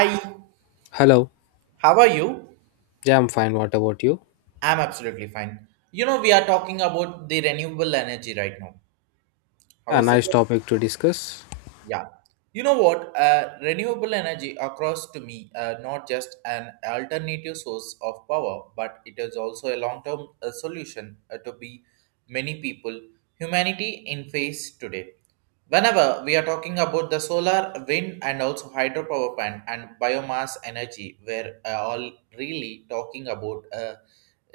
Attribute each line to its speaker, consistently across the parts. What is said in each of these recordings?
Speaker 1: Hi,
Speaker 2: Hello.
Speaker 1: how are you?
Speaker 2: Yeah, I'm fine. What about you?
Speaker 1: I'm absolutely fine. You know, we are talking about the renewable energy right now. How
Speaker 2: Yeah,
Speaker 1: is it?
Speaker 2: nice topic to discuss.
Speaker 1: Yeah. You know what? Renewable energy across to me not just an alternative source of power, but it is also a long-term solution to be many people, humanity in face today. Whenever we are talking about the solar, wind, and also hydropower plant and biomass energy, we're all really talking about uh,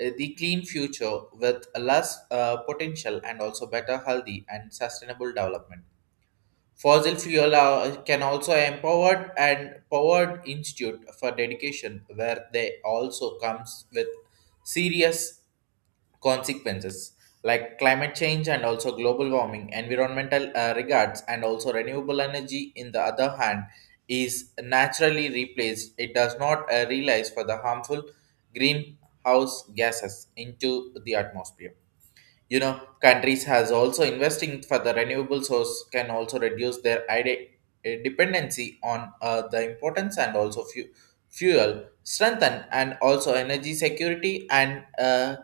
Speaker 1: uh, the clean future with less potential and also better healthy and sustainable development. Fossil fuel can also empowered and powered institute for dedication, where they also comes with serious consequences like climate change and also global warming, environmental regards, and also renewable energy. In the other hand, is naturally replaced. It does not realize for the harmful greenhouse gases into the atmosphere, you know countries has also investing for the renewable source can also reduce their dependency on the importance and also fuel strengthen and also energy security and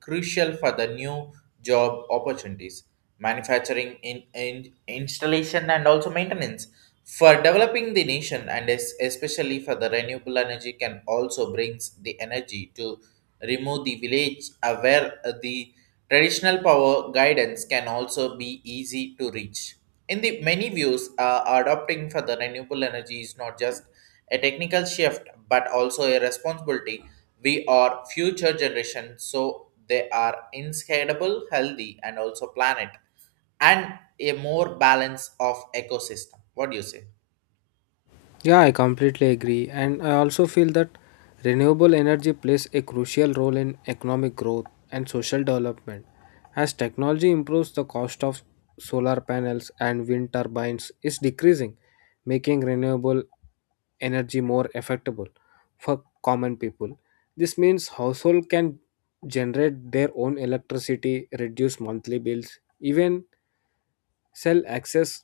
Speaker 1: crucial for the new job opportunities, manufacturing, in installation, and also maintenance. For developing the nation and especially for the renewable energy can also brings the energy to remove the village where the traditional power guidance can also be easy to reach. In the many views, adopting for the renewable energy is not just a technical shift but also a responsibility we are future generation so they are inscalable healthy and also planet and a more balance of ecosystem. What do you say?
Speaker 2: Yeah, I completely agree. And I also feel that renewable energy plays a crucial role in economic growth and social development. As technology improves, the cost of solar panels and wind turbines is decreasing, making renewable energy more affordable for common people. This means household can generate their own electricity, reduce monthly bills, even cell access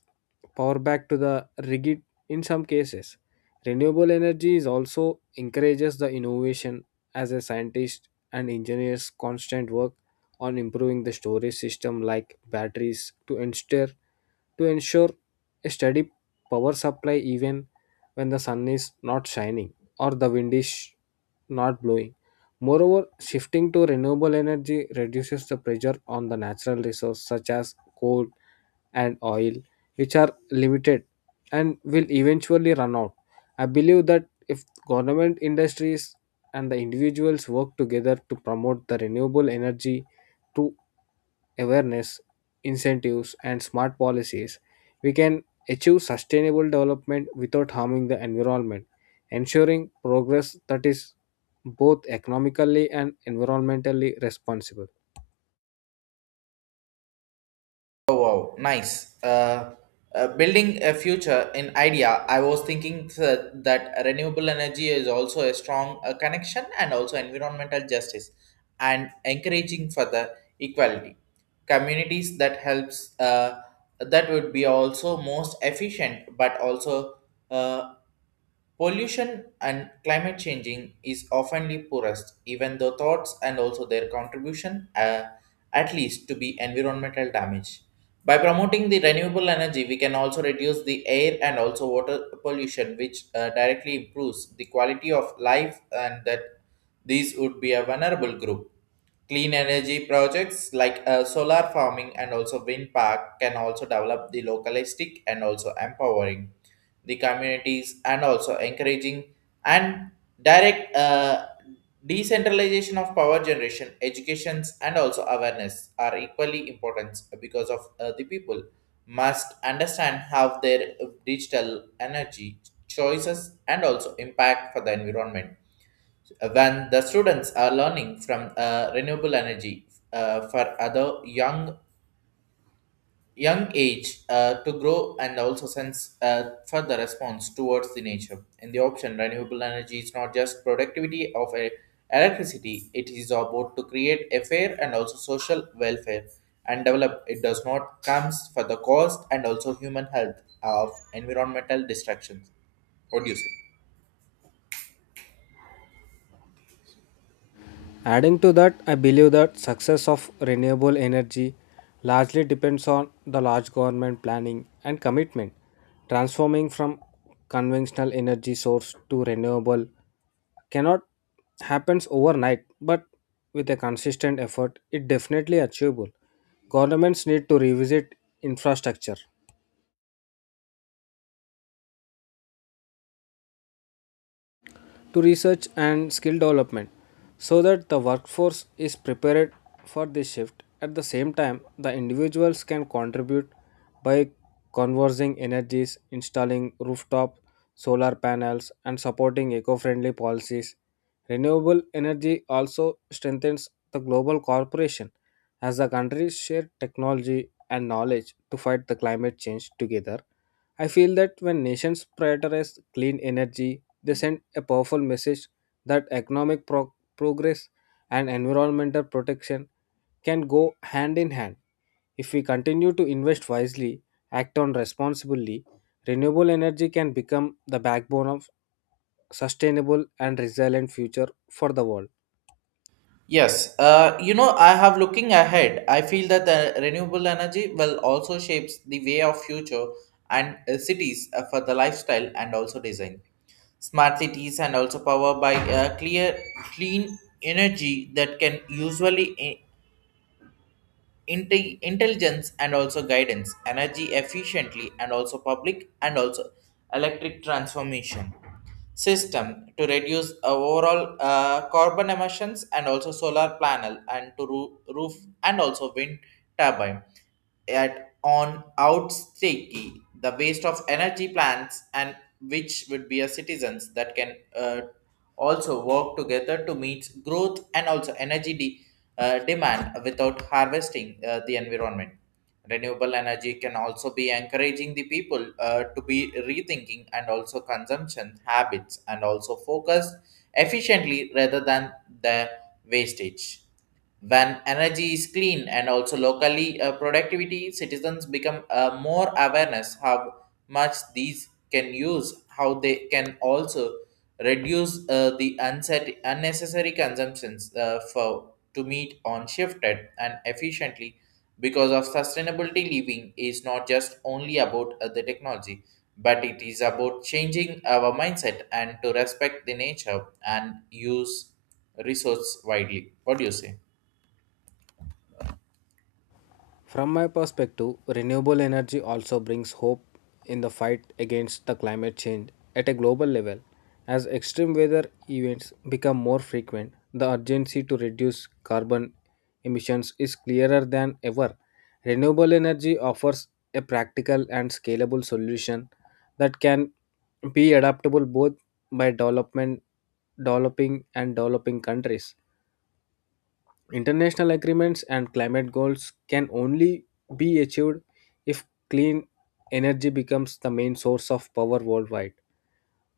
Speaker 2: power back to the rigid in some cases. Renewable energy is also encourages the innovation as a scientist and engineers constant work on improving the storage system like batteries to ensure a steady power supply even when the sun is not shining or the wind is not blowing. Moreover, shifting to renewable energy reduces the pressure on the natural resources such as coal and oil, which are limited and will eventually run out. I believe that if government industries and the individuals work together to promote the renewable energy through awareness, incentives, and smart policies, we can achieve sustainable development without harming the environment, ensuring progress that is both economically and environmentally responsible.
Speaker 1: Oh, wow, nice. Building a future in idea, I was thinking that renewable energy is also a strong connection and also environmental justice and encouraging further equality communities that helps that would be also most efficient but also uh, pollution and climate changing is often the poorest, even though thoughts and also their contribution at least to be environmental damage. By promoting the renewable energy, we can also reduce the air and also water pollution, which directly improves the quality of life and that these would be a vulnerable group. Clean energy projects like solar farming and also wind park can also develop the localistic and also empowering the communities and also encouraging and direct decentralization of power generation, educations and also awareness are equally important because of the people must understand how their digital energy choices and also impact for the environment. When the students are learning from renewable energy for other young age to grow and also sense further response towards the nature in the option, renewable energy is not just productivity of a electricity, it is about to create a fair and also social welfare and develop it does not comes for the cost and also human health of environmental destructions. What do you say?
Speaker 2: Adding to that, I believe that success of renewable energy largely depends on the large government planning and commitment. Transforming from conventional energy source to renewable cannot happen overnight, but with a consistent effort, it definitely achievable. Governments need to revisit infrastructure, to research and skill development so that the workforce is prepared for this shift. At the same time, the individuals can contribute by conversing energies, installing rooftop solar panels, and supporting eco friendly policies. Renewable energy also strengthens the global cooperation as the countries share technology and knowledge to fight the climate change together. I feel that when nations prioritize clean energy, they send a powerful message that progress and environmental protection can go hand in hand. If we continue to invest wisely, act on responsibly, renewable energy can become the backbone of sustainable and resilient future for the world.
Speaker 1: Yes, you know, I have looking ahead. I feel that the renewable energy will also shapes the way of future and cities for the lifestyle and also design. Smart cities and also power by clean energy that can usually intelligence and also guidance, energy efficiently and also public and also electric transformation system to reduce overall carbon emissions and also solar panel and to roof and also wind turbine at on outstaking the waste of energy plants and which would be a citizens that can also work together to meet growth and also energy demand without harvesting the environment. Renewable energy can also be encouraging the people to be rethinking and also consumption habits and also focus efficiently rather than the wastage. When energy is clean and also locally productivity, citizens become more awareness how much these can use, how they can also reduce the unnecessary consumptions for to meet on shifted and efficiently because of sustainability living is not just only about the technology, but it is about changing our mindset and to respect the nature and use resource widely. What do you say?
Speaker 2: From my perspective, renewable energy also brings hope in the fight against the climate change at a global level. As extreme weather events become more frequent, the urgency to reduce carbon emissions is clearer than ever. Renewable energy offers a practical and scalable solution that can be adaptable both by development, developing and developing countries. International agreements and climate goals can only be achieved if clean energy becomes the main source of power worldwide.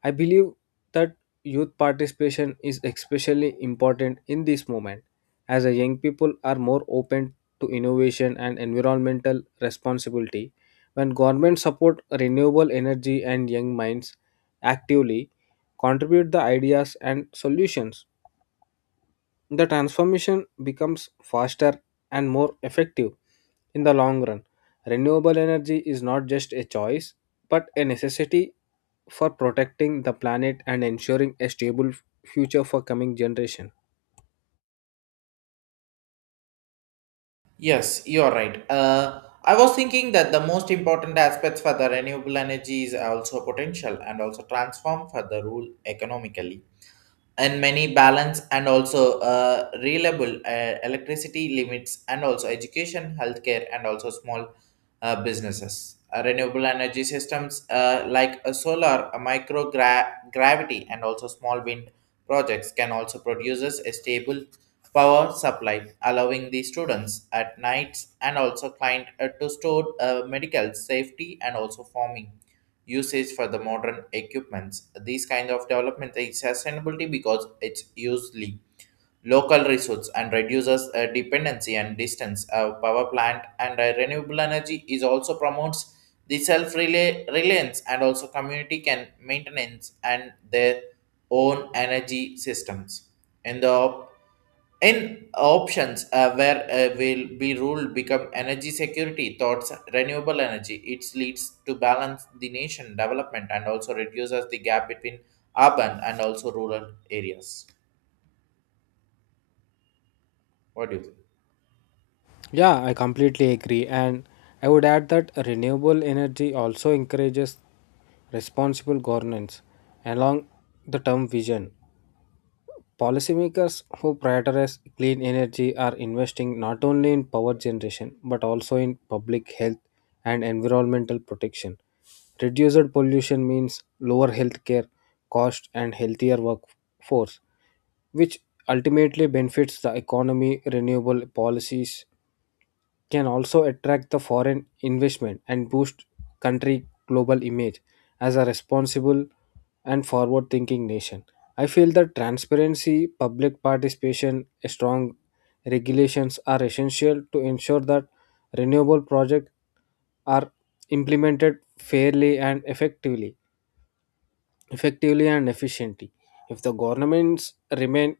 Speaker 2: I believe that youth participation is especially important in this moment, as the young people are more open to innovation and environmental responsibility. When governments support renewable energy and young minds actively, contribute the ideas and solutions, the transformation becomes faster and more effective in the long run. Renewable energy is not just a choice, but a necessity for protecting the planet and ensuring a stable future for coming generation.
Speaker 1: Yes, you're right. I was thinking that the most important aspects for the renewable energy is also potential and also transform for the rule economically and many balance and also reliable electricity limits and also education healthcare and also small businesses. Renewable energy systems like a solar a micro gravity and also small wind projects can also produces a stable power supply allowing the students at nights and also client to store medical safety and also farming usage for the modern equipments. These kind of development is sustainability because it's usually local resource and reduces dependency and distance. Power plant and renewable energy is also promotes the self reliance and also community can maintenance and their own energy systems. In the in options where will be ruled become energy security thoughts, renewable energy, it leads to balance the nation development and also reduces the gap between urban and also rural areas. What do you think?
Speaker 2: Yeah, I completely agree. And I would add that renewable energy also encourages responsible governance along the term vision. Policymakers who prioritize clean energy are investing not only in power generation but also in public health and environmental protection. Reduced pollution means lower healthcare cost and healthier workforce, which ultimately benefits the economy. Renewable policies can also attract the foreign investment and boost country global image as a responsible and forward thinking nation. I feel that transparency, public participation, strong regulations are essential to ensure that renewable projects are implemented fairly and effectively and efficiently. If the governments remain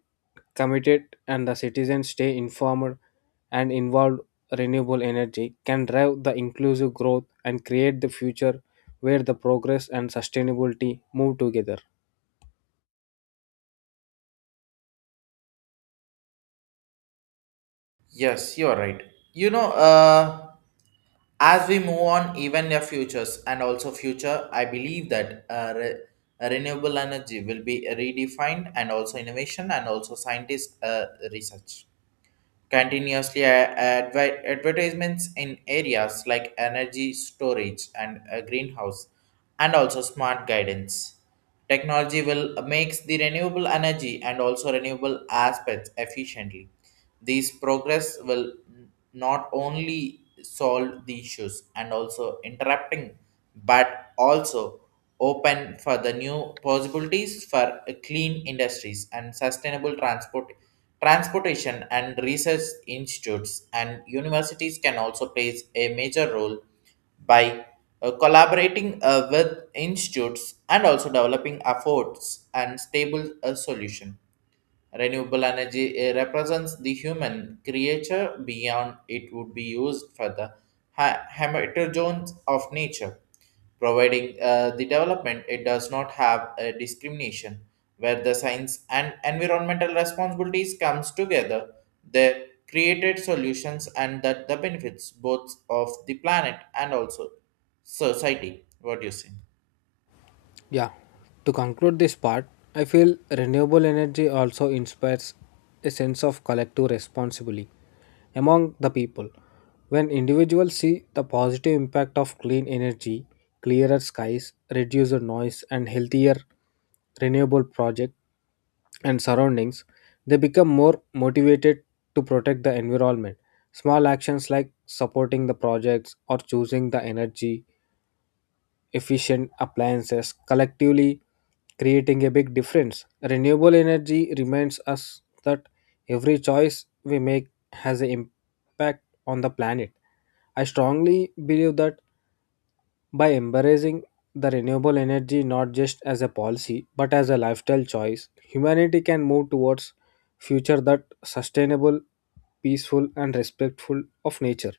Speaker 2: committed and the citizens stay informed and involved, renewable energy can drive the inclusive growth and create the future where the progress and sustainability move together.
Speaker 1: Yes, you are right. You know, as we move on, even the futures and also future, I believe that renewable energy will be redefined and also innovation and also scientist research continuously advertisements in areas like energy storage and a greenhouse and also smart guidance technology will makes the renewable energy and also renewable aspects efficiently. These progress will not only solve the issues and also interrupting but also open for the new possibilities for a clean industries and sustainable transportation and research institutes and universities can also play a major role by collaborating with institutes and also developing efforts and stable solution. Renewable energy represents the human creature beyond it would be used for the heterogeneity of nature, providing the development, it does not have a discrimination where the science and environmental responsibilities comes together. They created solutions and that the benefits both of the planet and also society. What do you say?
Speaker 2: Yeah, to conclude this part, I feel renewable energy also inspires a sense of collective responsibility among the people. When individuals see the positive impact of clean energy, clearer skies, reduced noise, and healthier renewable projects and surroundings, they become more motivated to protect the environment. Small actions like supporting the projects or choosing the energy efficient appliances, collectively creating a big difference. Renewable energy reminds us that every choice we make has an impact on the planet. I strongly believe that by embracing the renewable energy not just as a policy but as a lifestyle choice, humanity can move towards future that sustainable, peaceful and respectful of nature.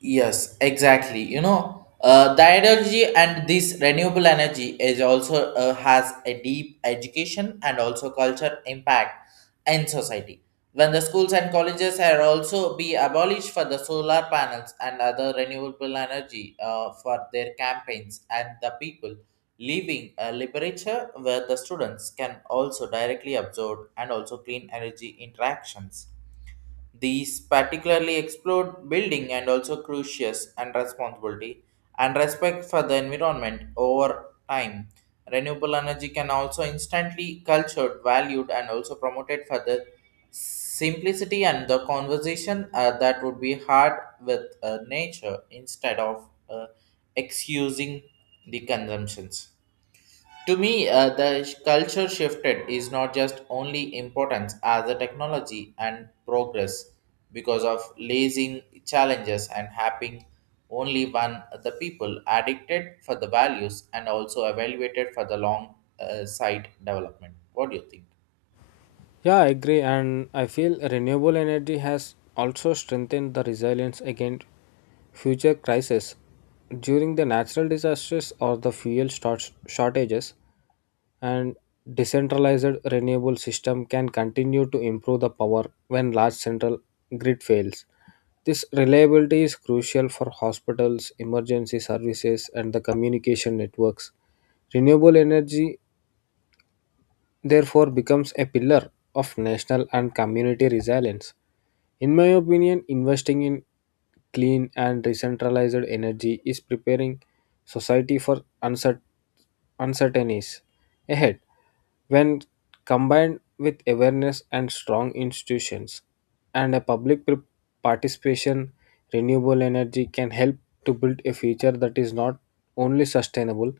Speaker 1: Yes, exactly. You know, the ideology and this renewable energy is also has a deep education and also culture impact in society. When the schools and colleges are also be abolished for the solar panels and other renewable energy for their campaigns and the people, leaving a literature where the students can also directly absorb and also clean energy interactions, these particularly explored building and also crucius and responsibility and respect for the environment over time. Renewable energy can also instantly cultured, valued, and also promoted for the simplicity and the conversation that would be hard with nature instead of excusing the consumptions. To me, the culture shifted is not just only importance as the technology and progress because of lazing challenges and having only one the people addicted for the values and also evaluated for the long side development. What do you think?
Speaker 2: Yeah, I agree, and I feel renewable energy has also strengthened the resilience against future crises during the natural disasters or the shortages. And decentralized renewable system can continue to improve the power when large central grid fails. This reliability is crucial for hospitals, emergency services, and the communication networks. Renewable energy therefore becomes a pillar of national and community resilience. In my opinion, investing in clean and decentralized energy is preparing society for uncertainties ahead. When combined with awareness and strong institutions and a participation, renewable energy can help to build a future that is not only sustainable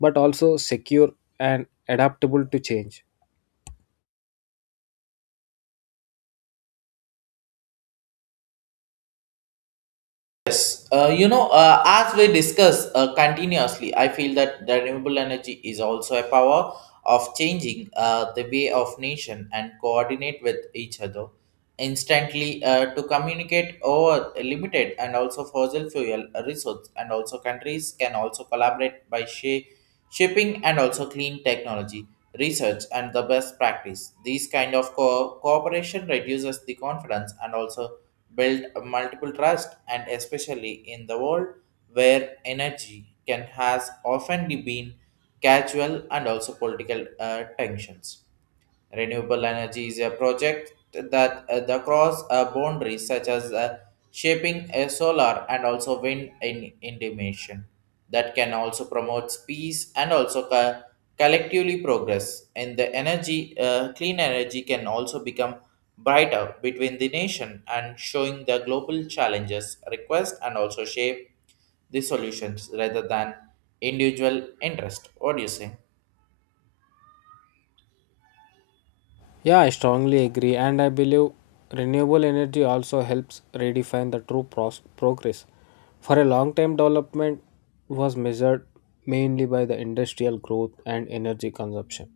Speaker 2: but also secure and adaptable to change.
Speaker 1: Yes, you know, as we discuss continuously, I feel that the renewable energy is also a power of changing the way of nation and coordinate with each other instantly to communicate over limited and also fossil fuel resource and also countries can also collaborate by shipping and also clean technology research and the best practice. These kind of cooperation reduces the confidence and also build multiple trust and especially in the world where energy can has often been casual and also political tensions. Renewable energy is a project that the cross boundaries such as shaping a solar and also wind in intimation that can also promote peace and also collectively progress and the energy clean energy can also become brighter between the nation and showing the global challenges request and also shape the solutions rather than individual interest. What do you say?
Speaker 2: Yeah, I strongly agree, and I believe renewable energy also helps redefine the progress. For a long time, development was measured mainly by the industrial growth and energy consumption,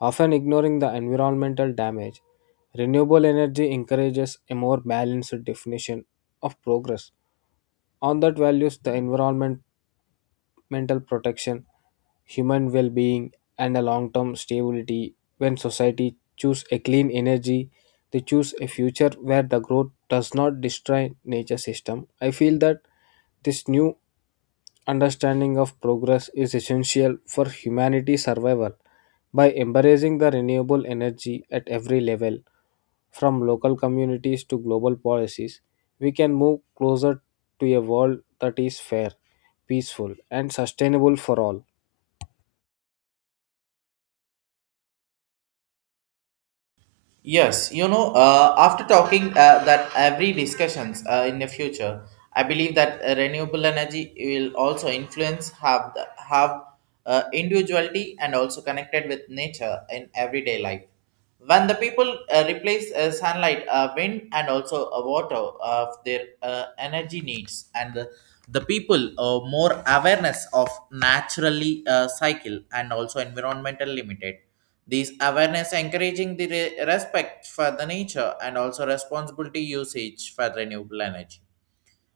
Speaker 2: often ignoring the environmental damage. Renewable energy encourages a more balanced definition of progress. On that values the environment mental protection, human well-being, and a long-term stability. When society choose a clean energy, they choose a future where the growth does not destroy nature system. I feel that this new understanding of progress is essential for humanity's survival. By embracing the renewable energy at every level, from local communities to global policies, we can move closer to a world that is fair, peaceful, and sustainable for all.
Speaker 1: Yes, you know, after talking that every discussions in the future, I believe that renewable energy will also influence have individuality and also connected with nature in everyday life. When the people replace sunlight, wind, and also water of their energy needs, and the people more awareness of naturally cycle and also environmental limited, these awareness encouraging the respect for the nature and also responsibility usage for renewable energy.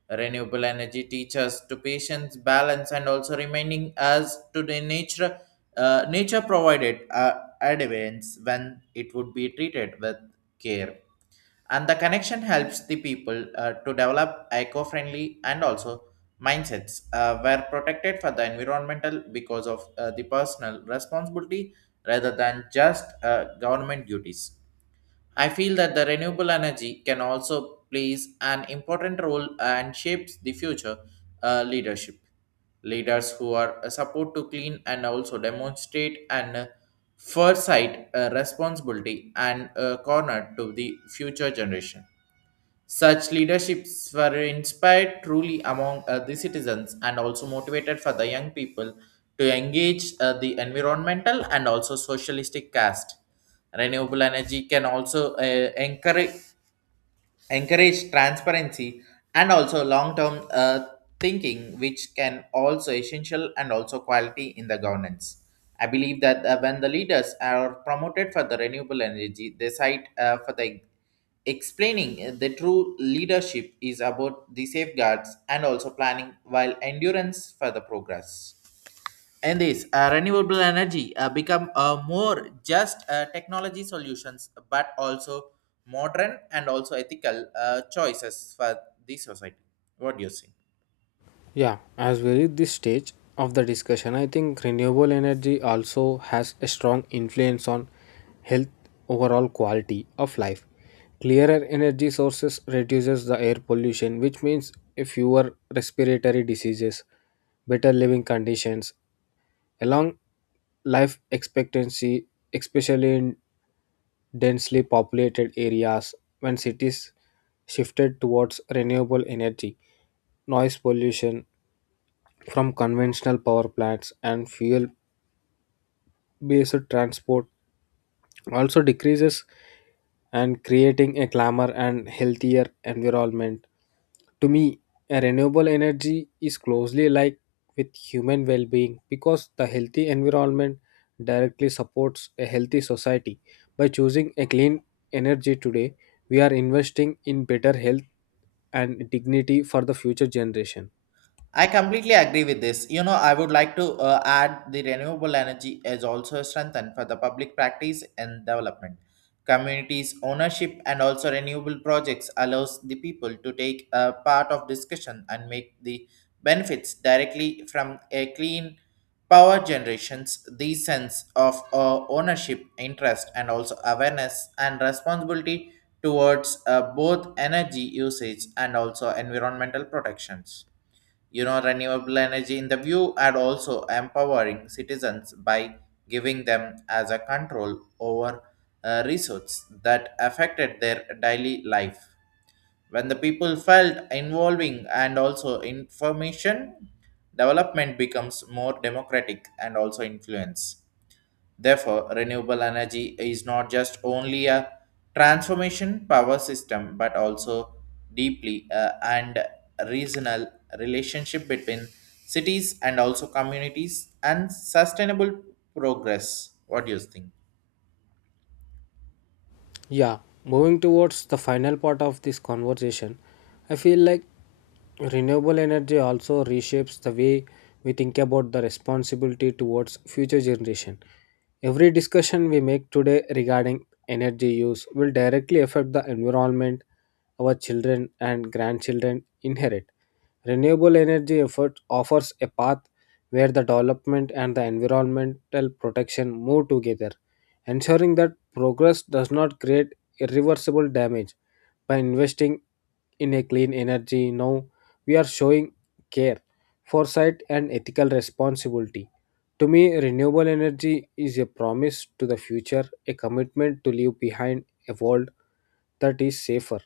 Speaker 1: Renewable energy teaches to patience, balance, and also remaining as to the nature, nature provided advance when it would be treated with care, and the connection helps the people to develop eco-friendly and also mindsets were protected for the environmental because of the personal responsibility rather than just government duties. I feel that the renewable energy can also plays an important role and shapes the future leadership. Leaders who are a support to clean and also demonstrate an foresight, responsibility, and corner to the future generation. Such leaderships were inspired truly among the citizens and also motivated for the young people to engage the environmental and also socialistic caste. Renewable energy can also encourage transparency and also long-term thinking, which can also essential and also quality in the governance. I believe that when the leaders are promoted for the renewable energy, they cite for the explaining the true leadership is about the safeguards and also planning while endurance for the progress in this renewable energy become more just technology solutions but also modern and also ethical choices for the society. What do you think?
Speaker 2: Yeah, as we reach this stage of the discussion, I think renewable energy also has a strong influence on health overall quality of life. Clearer energy sources reduces the air pollution, which means fewer respiratory diseases, better living conditions, along life expectancy, especially in densely populated areas. When cities shifted towards renewable energy, noise pollution from conventional power plants and fuel based transport also decreases and creating a calmer and healthier environment. To me, a renewable energy is closely linked with human well being because the healthy environment directly supports a healthy society. By choosing a clean energy today, we are investing in better health and dignity for the future generation.
Speaker 1: I completely agree with this. You know, I would like to add the renewable energy is also strengthened for the public practice and development. Communities ownership and also renewable projects allows the people to take a part of discussion and make the benefits directly from a clean power generations. The sense of ownership, interest, and also awareness and responsibility towards both energy usage and also environmental protections. You know, renewable energy in the view and also empowering citizens by giving them as a control over resources that affected their daily life. When the people felt involving and also information, development becomes more democratic and also influence. Therefore, renewable energy is not just only a transformation power system but also deeply and regional relationship between cities and also communities and sustainable progress. What do you think?
Speaker 2: Yeah, moving towards the final part of this conversation, I feel like renewable energy also reshapes the way we think about the responsibility towards future generation. Every discussion we make today regarding energy use will directly affect the environment our children and grandchildren inherit. Renewable energy effort offers a path where the development and the environmental protection move together, ensuring that progress does not create irreversible damage. By investing in a clean energy now, we are showing care, foresight, and ethical responsibility. To me, renewable energy is a promise to the future, a commitment to leave behind a world that is safer,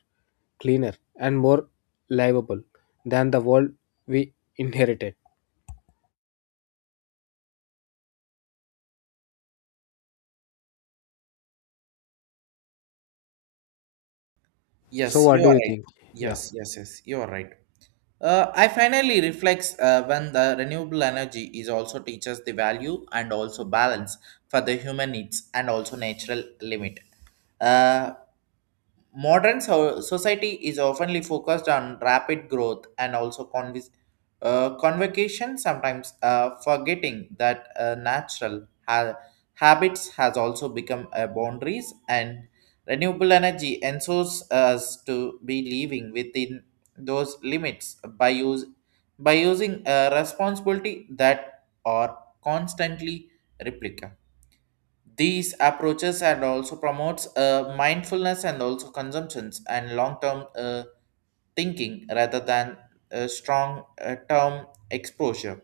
Speaker 2: cleaner, and more livable than the world we inherited. So,
Speaker 1: Yes,
Speaker 2: what
Speaker 1: you
Speaker 2: do
Speaker 1: are
Speaker 2: you
Speaker 1: right.
Speaker 2: think? Yeah.
Speaker 1: Yes, yes, yes, you are right. I finally reflects when the renewable energy is also teaches the value and also balance for the human needs and also natural limit. Uh, Modern society is oftenly focused on rapid growth and also convocation, sometimes forgetting that natural habits has also become boundaries and renewable energy ensures us to be living within those limits by use by using a responsibility that are constantly replica. These approaches and also promotes mindfulness and also consumptions and long-term thinking rather than strong term exposure.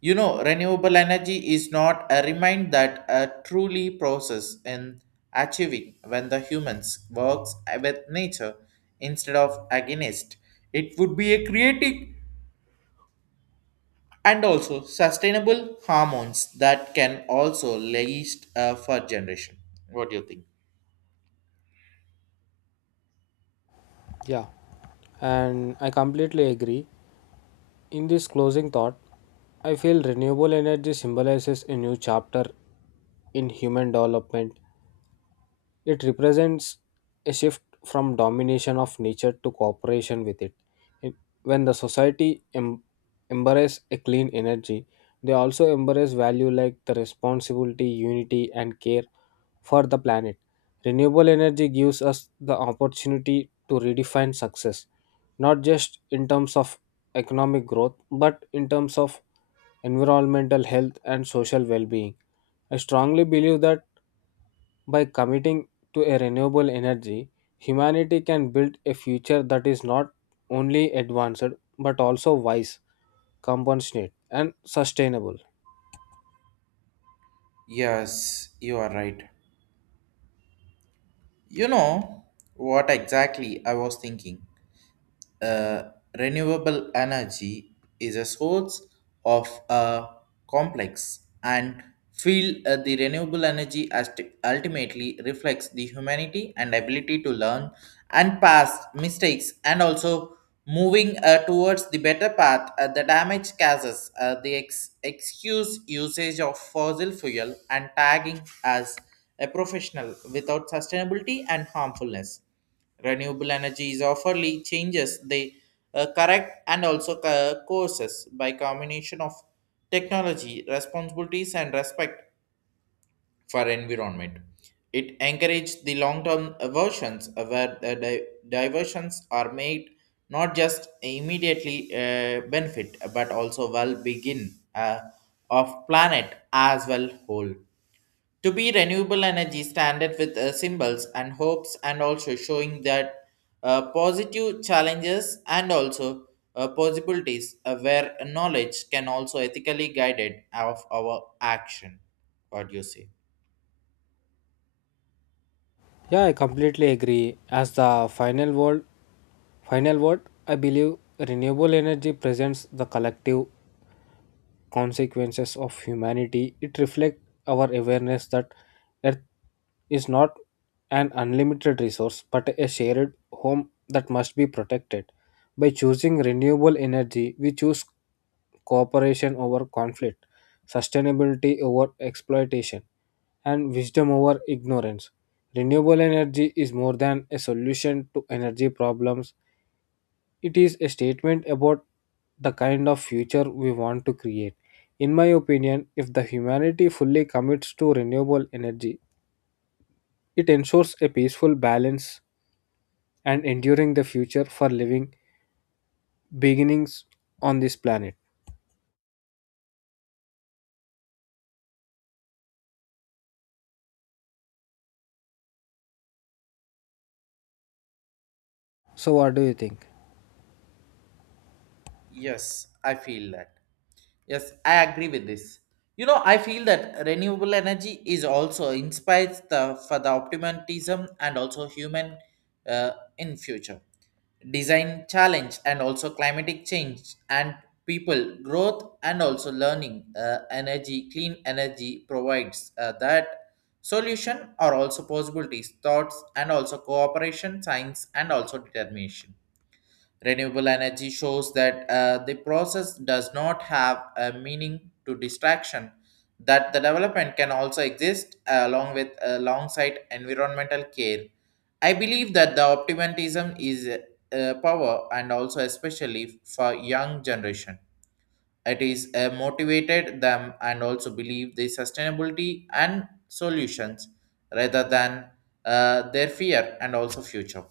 Speaker 1: You know, renewable energy is not a remind that a truly process in achieving when the humans works with nature instead of against. It would be a creative and also sustainable hormones that can also last for generation. What do you think?
Speaker 2: Yeah, and I completely agree. In this closing thought, I feel renewable energy symbolizes a new chapter in human development. It represents a shift from domination of nature to cooperation with it. It- When the society em- embrace a clean energy, they also embrace value like the responsibility, unity, and care for the planet. Renewable energy gives us the opportunity to redefine success, not just in terms of economic growth, but in terms of environmental health and social well being. I strongly believe that by committing to a renewable energy, humanity can build a future that is not only advanced but also wise, compassionate, and sustainable.
Speaker 1: Yes, you are right. You know what exactly I was thinking? uh, Renewable energy is a source of a complex and feel the renewable energy as ultimately reflects the humanity and ability to learn and pass mistakes and also moving towards the better path. The damage causes the excuse usage of fossil fuel and tagging as a professional without sustainability and harmfulness. Renewable energy is offerly changes they correct and also courses by combination of technology, responsibilities, and respect for environment. It encourages the long-term versions where the diversions are made not just immediately benefit but also well begin of planet as well whole to be renewable energy standard with symbols and hopes and also showing that positive challenges and also possibilities where knowledge can also ethically guided of our action. What do you say?
Speaker 2: Yeah, I completely agree. As the final word, I believe renewable energy presents the collective consequences of humanity, it reflects our awareness that Earth is not an unlimited resource but a shared home that must be protected. By choosing renewable energy, we choose cooperation over conflict, sustainability over exploitation, and wisdom over ignorance. Renewable energy is more than a solution to energy problems. It is a statement about the kind of future we want to create. In my opinion, if the humanity fully commits to renewable energy, it ensures a peaceful balance and enduring the future for living beginnings on this planet. So, what do you think?
Speaker 1: Yes, I feel that. Yes, I agree with this. You know, I feel that renewable energy is also inspires the for the optimism and also human uh, in future design challenge and also climatic change and people growth and also learning. Energy clean energy provides that solution are also possibilities thoughts and also cooperation science and also determination. Renewable energy shows that the process does not have a meaning to distraction, that the development can also exist along with alongside environmental care. I believe that the optimism is power and also especially for young generation. It is motivated them and also believe the sustainability and solutions rather than their fear and also future.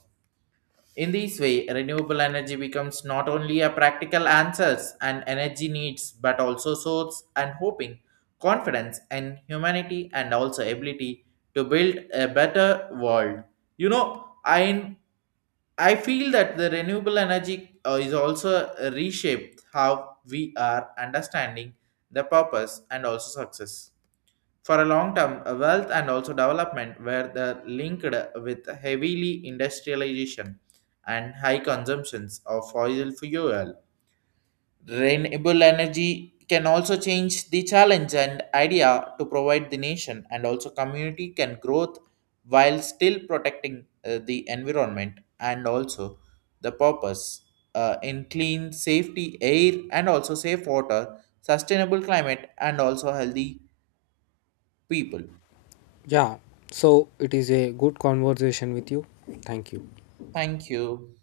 Speaker 1: In this way, renewable energy becomes not only a practical answers and energy needs, but also source and hoping, confidence and humanity, and also ability to build a better world. You know, I feel that the renewable energy is also reshaped how we are understanding the purpose and also success. For a long term, wealth and also development were the linked with heavily industrialization and high consumptions of fossil fuel. Renewable energy can also change the challenge and idea to provide the nation and also community can growth while still protecting the environment and also the purpose in clean safety air and also safe water, sustainable climate, and also healthy people.
Speaker 2: Yeah, so it is a good conversation with you. Thank you.
Speaker 1: Thank you.